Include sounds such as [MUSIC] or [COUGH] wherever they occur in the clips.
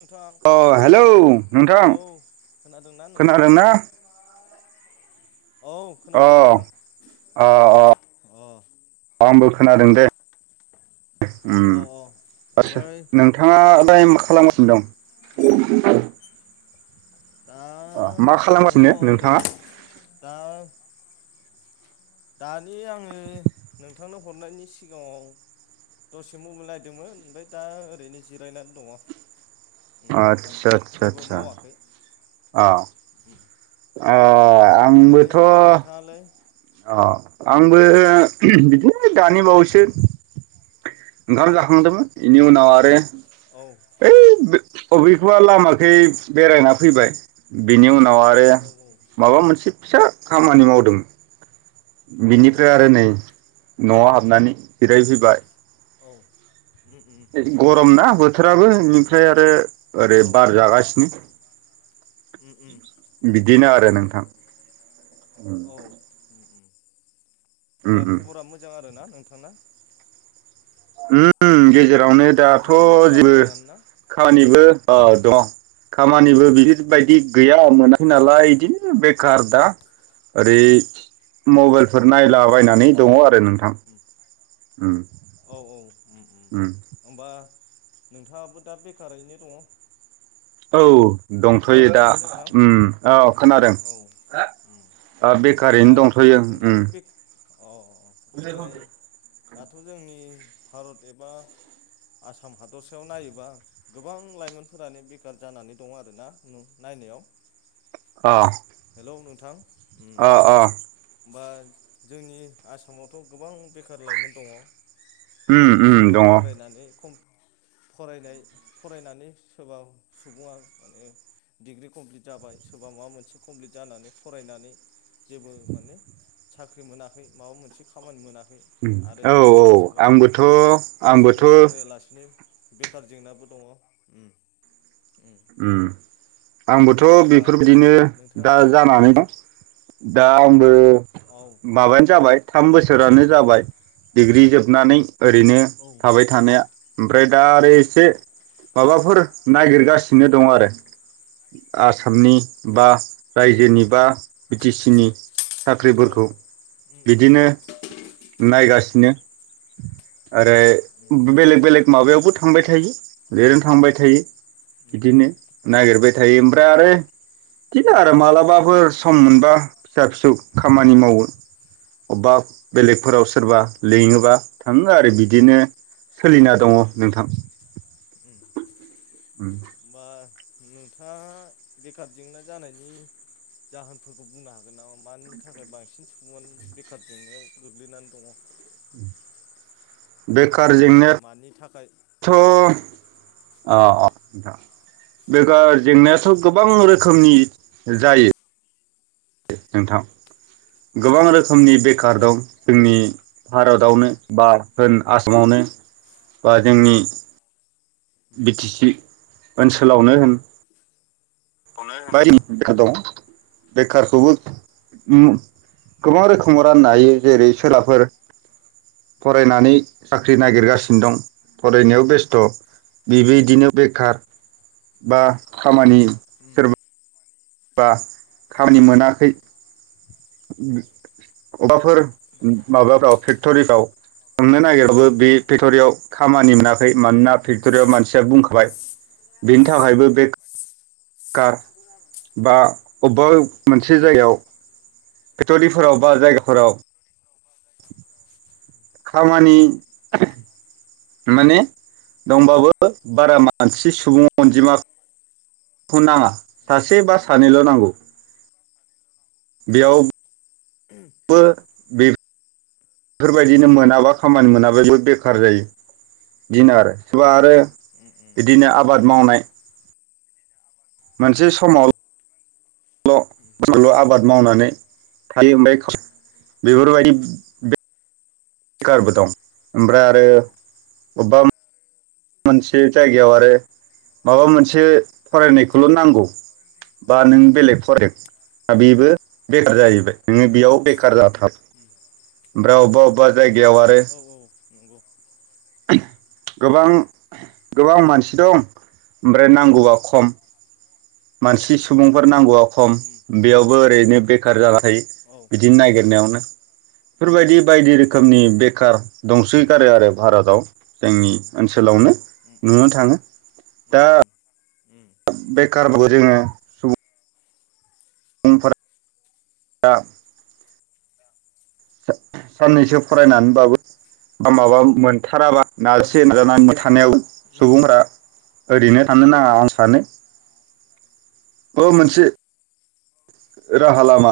नोंथां अ हेलौ नोंथां औ खोनादोंना नोंथां खोनादों ना? औ अ खोनादों नोंथां अ अ अ औ आंबो खोनादों दे उम औ आसो ओमफ्राय नोंथाङा दायम उम खालामगासिनो उम दं? दा अ मा दङ खालामगासिनो नोंथाङा? ओरैनो दा दानि आङो नोंथांनो हरनायनि सिगाङाव दसे मबाइल नायदोंमोन ओमफाय दा ओरैनो जिरायनानै दङ। उम नोंथां आतसा आतसा जेबो आतसा मावाखै आ ओमफाय नोंथाङालाय? अ उम आंबो बिदिनो दानि बावैसो ओंखार जाखांदोंमोन बेनि उनाव आरो औ ओइ बो अबिफा लामाखै बेरायना फैबाय बिनि उन आव आरो औ माबा मोनसे फिसा खामानि मावदों। औ बिनिफ्राय आरो नै न'आव हाबनानै जिरायफैबाय। औ उम उम ने गरम ना बोथोराबो इनिफ्राय आरो ओरै औ बार जागासिनो। उम उम बिदिनो आरो नोंथां उम औ उम होमबा उम ख'बरा मोजां आरोना नोंथांना? उम गेजेरावनो दाथ' नोंथांनि खबरा जेबो मोजाङानो ना औ खानिबो अ दङ खामानिबो बिफोरबायदि गैया मोनाखै नालाय इदिनो बेकार दा ओरै मबाइलफोर औ नायलाबायनानै दङ आरो नोंथां उम औ औ उम होमबा नोंथाङाबो दा बेखारैनो दङ? औ हेलौ दंथ'यो दा नोंथां उम औ खोनादों औ हा आ ओमफ्राय दा बेखारैनो दंथ'यो उम नोंथाङाबो बे अ ओमफ्राय [UNINTELLIGIBLE] दाथ' जोंनि भारत एबा आसाम हादरसायाव नायोबा गोबां लाइमोनफोरानो बेकार जानानै दङ आरो आरोना नों नायनायाव। अ। हेलौ नोंथां। अ अ। बा जोंनि आसामावथ' गोबां बेखार लाइमोन दङ'। उम माने उम सोरबा दङ फरायनानै खम फरायनाय फरायनानै सोरबा सुबुङा माने डिग्रि कमप्लिट जाबाय सोरबा माबा मोनसे कमप्लिट जानानै फरायनानै जेबो माने साख्रि मोनाखै माबा मोनसे खामानि मोनाखै आरो औ औ सोरबा सोरबा आंबोथ' फरायसालियाव आंबोथ' फरायालासिनो बेखार जेंनाबो दङ'। उम ओम आंबोथ' होमबा बेफोरबायदिनो दा नोंथाङा जानानै उम दा आं बो औ माबायानो जाबाय थाम बोसोरानो जाबाय डिग्रि जोबनानै ओरैनो औ थाबाय थानाया ओमफ्राय दा आरो एसे औ माबाफोर नागिरगासिनो नो दं आरो आसामनि बा उम रायजोनि बा बि टि सि नि औ साख्रिफोरखौ उम उम बिदिनो औ औ नायगासिनो ओरै बेलेग बेलेग माबायावबो थांबाय थायो लिरनो थांबाय थायो। उम बिदिनो नागिरबाय थायो ओमफ्राय आरो बिदिनो उम आरो मालाबाफोर सम मोनबा फिसा फिसौ खामानि मावो। अब्बा बेलेगफोराव सोरबा लिङोबा थाङो आरो बिदिनो। सोलिना उम दङ' नोंथां। उम होमबा नोंथाङा बेखार जेंना जानायनि जाहोनफोरखौ बुंनो हागोन नामा मानि थाखाय बांसिन सुबुंआनो बेखार जेंनायाव गोग्लैनानै दङ'? उ बेखार मानि थाखाय जेंनायथ' अ अ। बेकार जेंनायाथ' गोबां रोखोमनि जायो। नोंथां गोबां रोखोमनि बेखार उम औ दं जोंनि भारतावनो बा होन आसामावनो बा जोंनि बि टि सि ओनसोलावनो होन खौनो [UNINTELLIGIBLE] होन बेखार दङ' बेखारखौबो गोबां रोखोमाव राननो हायो जेरै सोलाफोर फरायनानै साख्रि नागिरगासिनो दं फरायनायाव बेस्थ'। बेबायदिनो बेखार बा खामानि उम सोरबा बा खामानि मोनाखै। अब्बाफोर माबाफ्राव फेक्ट'रिफ्राव हमनो नागिरबाबो बे फेक्ट'रियाव खामानि मोनाखै मानोना फेक्ट'रियाव मानसिया बुंखाबाय बेनि थाखायबो बे कार बा अबेबा मोनसे जायगायाव फेक्ट'रिफोराव बा जायगाफोराव खामानि माने दंबाबो बारा मानसि सुबुं औ अनजिमा फखौ नाङा सासे बा सानैल' नांगौ औ बेयावबो बो‌ बेफो फोरबायदिनो मोनाबा खामानि मोनाबा बेयाव बेखार जायो दिनो आरो। सोरबा औ आरो उम उम बिदिनो उम आबाद मावनाय मोनसे औ समाव उम ल' आबाद मावनानै थायो ओमफ्राय बेफोरबायदि बे खारबो दं ओमफ्राय आरो अबेबा म मोनसे जायगायाव आरो माबा मोनसे फरायनायखौल' नांगौ। बा नों बेलेग फराय दा बेबो बेखार जाहैबाय नोङो बेयाव बेखार जाथा ओमफ्राय अबबा-अबबा जायगायाव आरो उम औ औ नंगौ उम गोबां गोबां मानसि दं ओमफ्राय नांगौबा खम। औ उम मानसि उम औ उम औ उम सुबुंफोर नांगौआ खम उम उम बेयावबो ओरैनो बेखार जाना थायो। औ औ बिदिनो नागिरनायावनो बेफोरबायदि बायदि रोखोमनि बेखार दंसो गारो आरो भारताव। जोंनि ओनसो आवनो नुनो थाङो। दा बेखारखौ‌ जोङो सुफुंनांगौब्ला दा। साननैसो फरायनानै बाबो बा माबा मोनथाराबा नाजासे नाजानानै नाजाथाबनायावबो सुबुंफ्रा ओरैनो थानो नाङा आं सानो। माबा मोनसे राहा लामा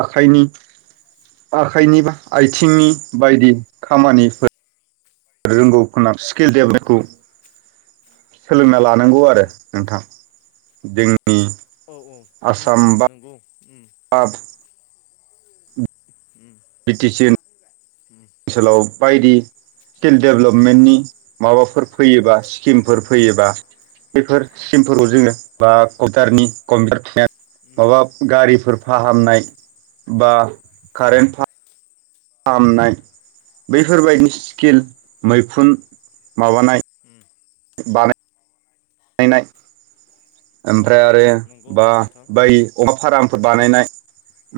आखाइनि बा आथिंनि बायदि खामानिफोर रोंगौ खोमा स्किल डेभेलपखौ सोलोंना लानांगौ आरो नोंथां जों। औ औ उम उम नोंगौ उम। बा उम बि टि सि होन उम ओनसोलाव बायदि स्किल औ डेभेलपमेन्टनि माबाफोर फैयोबा स्किमफोर फैयोबा बेफोर सिखिमफोरखौ जोङो बा कम्पिउटारनि कम्पिउटार थुनाय उम माबा गारिफोर फाहामनाय बा कारेन्ट फाह फहामनाय उम बैफोरबायदि स्किल मैखुन माबानाय उम बानाय नायनाय औ ओमफ्राय आरो नंगौ बा नोंथां बै अमा फाराम फोर बानायनाय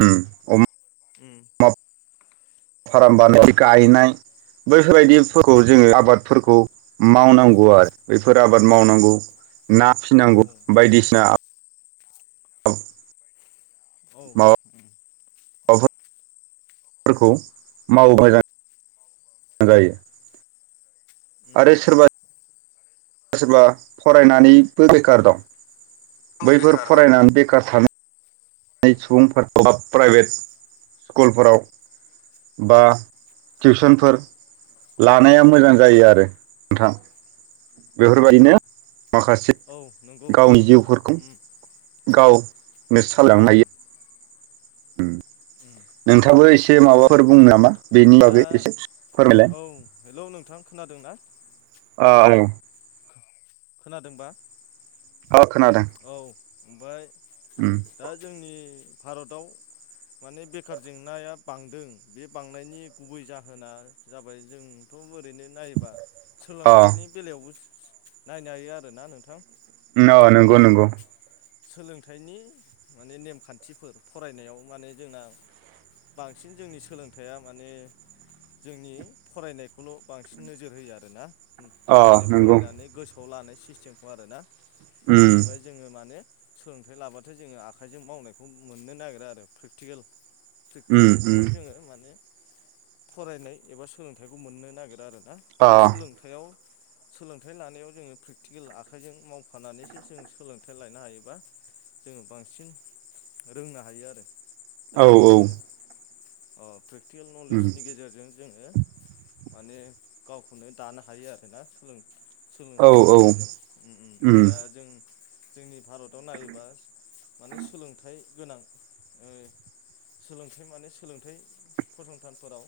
उम अम उम मा फाराम बानायनायनि गायनाय बैफोरबायदिफोरखौ जोङो आबादफोरखौ मावनांगौ आरो बैफोर आबाद मावनांगौ। ना औ फिसिनांगौ। बायदिसिना आबाद औ। औ माव उम आबादफो रखौ मावोबा जायो। आरो सोरबा सोरबा फरायनानैबो बेखार दं उम बैफोर बेखार दं फरायनानै बेखार था नाय सुबुंफोर बा प्राइभेट स्कुलफोराव बा टिउसनफोर लानाया मोजां जायो आरो नोंथां। बेफोरबायदिनो माखासे औ नंगौ गावनि नोंथां जिउफोर खौ उम गावनो सालायलांनो हायो। उम नोंथाङाबो एसे ओमफ्राय माबाफोर बुनो नामा? बेनि दा बागै एसे फोरमायलाय। हेलौ औ नोंथां खोनादों ना? आ ओं खोनादोंबा? अ खोनादों। ओमफाय उम दा जोंनि भारतआव माने बेखार जेंनाया बांदों बे बांनायनि गुबै जाहोना जाबाय जोंथ' ओरैनो नायोबा अ सोलोंथाइनि बेलायाव बोस नायनो हायो आरो ना नोंथां। न नंगौ माने नंगौ। सोलोंथाइनि माने नेमखान्थिफोर फरायनायाव माने जोंना बांसिन जोंनि सोलोंथाइया माने जोंनि फरायनायखौल' बांसिन नोजोर होयो आरोना अ माने नंगौ फरायनानै गोसोआव लानाय सिस्टेमखौ आरो ना उम ओमफाय जोङो मानो सोलोंथाइ लाबथाय जोङो आखाइजों मावनायखौ मोननो नागिरा आरो प्रेकटिकेल उम उम प्रेक्टिकेलजों जोङो माने फरायनाय एबा सोलोंथाइखौ मोननो नागिर आरो ना अ दा सोलोंथाइयाव सोलोंथाइ लानायाव जोङो प्रेकटिकेल आखाइजों मावफानानैसो जों सोलोंथाइ लायानो हायोबा जोङो बांसिन रोंनो हायो आरो दा औ औ जोङो प्रेक्टिकेल अ उम नलेजनि गेजेरजों जोङो माने गावखौनो दानो हायो आरो ना सोलों सोलों औ थायनि औ गेजेरजों उम दा जों जोंनि भारताव नायोबा माने सोलोंथाइ गोनां ओ सोलोंथाइ माने सोलोंथाइ फसंथानफोराव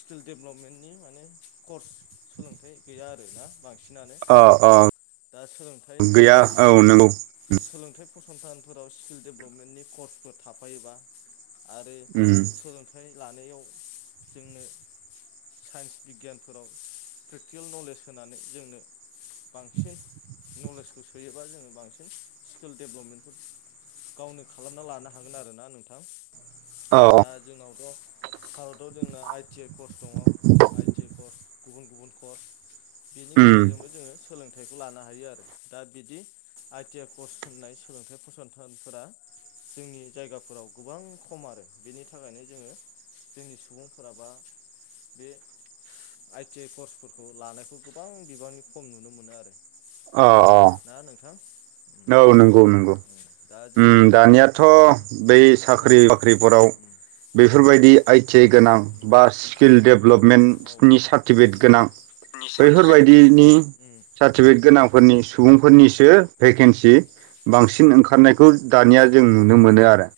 स्किल डेब्लबपमेन्टनि माने कर्स सोलोंथाइ गैया आरो ना बांसिनानो अ अ दा सोलोंथाइ गैया औ नंगौ उम सोलोंथाइ फसंथानफोराव स्किल डेब्लबपमेन्टनि कर्सफोर थाफायोबा आरो उम सोलोंथाइ लानायाव जोंनो साइन्स बिगियानफोराव प्रेक्टिकेल नलेज होनानै जोंनो बांसिन नलेजखौ सोयोबा जोङो बांसिन स्किल डेब्लबपमेन्टखौ गावनो खालामना लानो हागोन आरो ना नोंथां। अ दा जोंनावथ' भारतआव जोंना आइटि आइ कर्स दङ आइटि आइ कर्स गुबुन गुबुन कर्स बेनि उम गेजेरजोंबो जोङो सोलोंथाइखौ लानो हायो आरो दा बिदि आइ टि आइ कर्स होननाय सोलोंथाइ फसंथानफोरा जोंनि जायगाफोराव गोबां खम आरो बेनि थाखायनो जोङो जोंनि सुबुंफोराबा बे आइ टि आइ कर्सफोरखौ लानायखौ गोबां बिबांनि खम नुनो मोनो आरो अ अ ना नोंथां। उम औ नंगौ नंगौ। उम दा उम जोङो दानियाथ' उम बै सोलोंथाइनि साख्रि सायाव बाख्रिफोराव उम बेफोरबायदि आइ थि गोनां उम बा स्किल औ डेब्लबलपमेन्टनि सार्टिफिकेट गोनां नि सार्टिफिकेट बैफोरबायदिनि उम सार्टिफिकेट गोनांफोरनि सुबुंफोरनिसो भेकेन्सि बांसिन ओंखारनायखौ औ दानिया जों नुनो मोनो आरो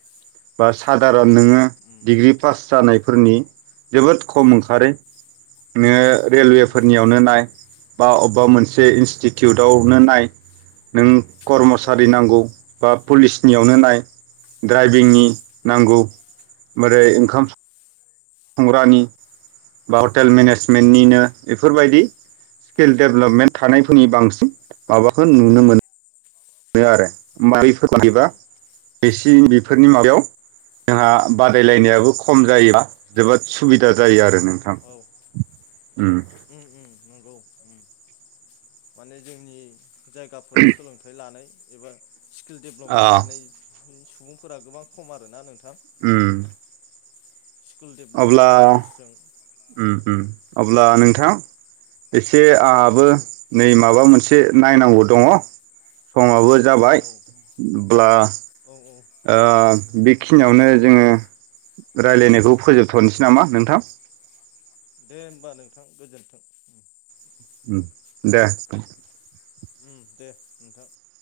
बा सादारन औ नोङो उम डिग्रि पास जानाय फोरनि जोबोद खम ओंखारो नो रेलवे उम फोरनियावनो नाय बा अब्बा मोनसे इन्स्टिटिउटआवनो नाय नों औ कर्मसारि नांगौ बा पुलिसनियावनो नाय ड्राइभिंनि उम नांगौ‌। मोरै ओंखाम खंग्रानि बा हटेल मेनेजमेन्टनिनो बेफोरबायदि स्किल डेभेलपमेन्ट थानायफोरनि बांसिन माबाखो नुनो मोनो मोनो आरो मैफोर उम [INAUDIBLE] बेफोरनि माबायाव जोंहा बादायलायनायाबो खम जाय [INAUDIBLE] जोबोद सुबिदा जायो आरो नोंथां औ उम उम उम [UNINTELLIGIBLE] उम माने जोंनि जायगाफोराव सोलोंथाइ लानाय एबा स्किल आ डेभलपमेन्ट लानाय सुबुंफोरा गोबां खम आरोना नोंथां उम स्किल अब्ला डेभलपमेन्टनि कर्सजों उम उम अब्ला नोंथां एसे आंहाबो औ नै माबा मोन से नायनांगौ दङ समाबो जाबाय औ हो [UNINTELLIGIBLE] ब्ला औ औ ओ बेखिनियावनो जोङो रायलायनायखौ फोजोबथ'नोसै नामा नोंथां दे होनोमबा नोंथां गोजोन्थों दे उम दे नोंथां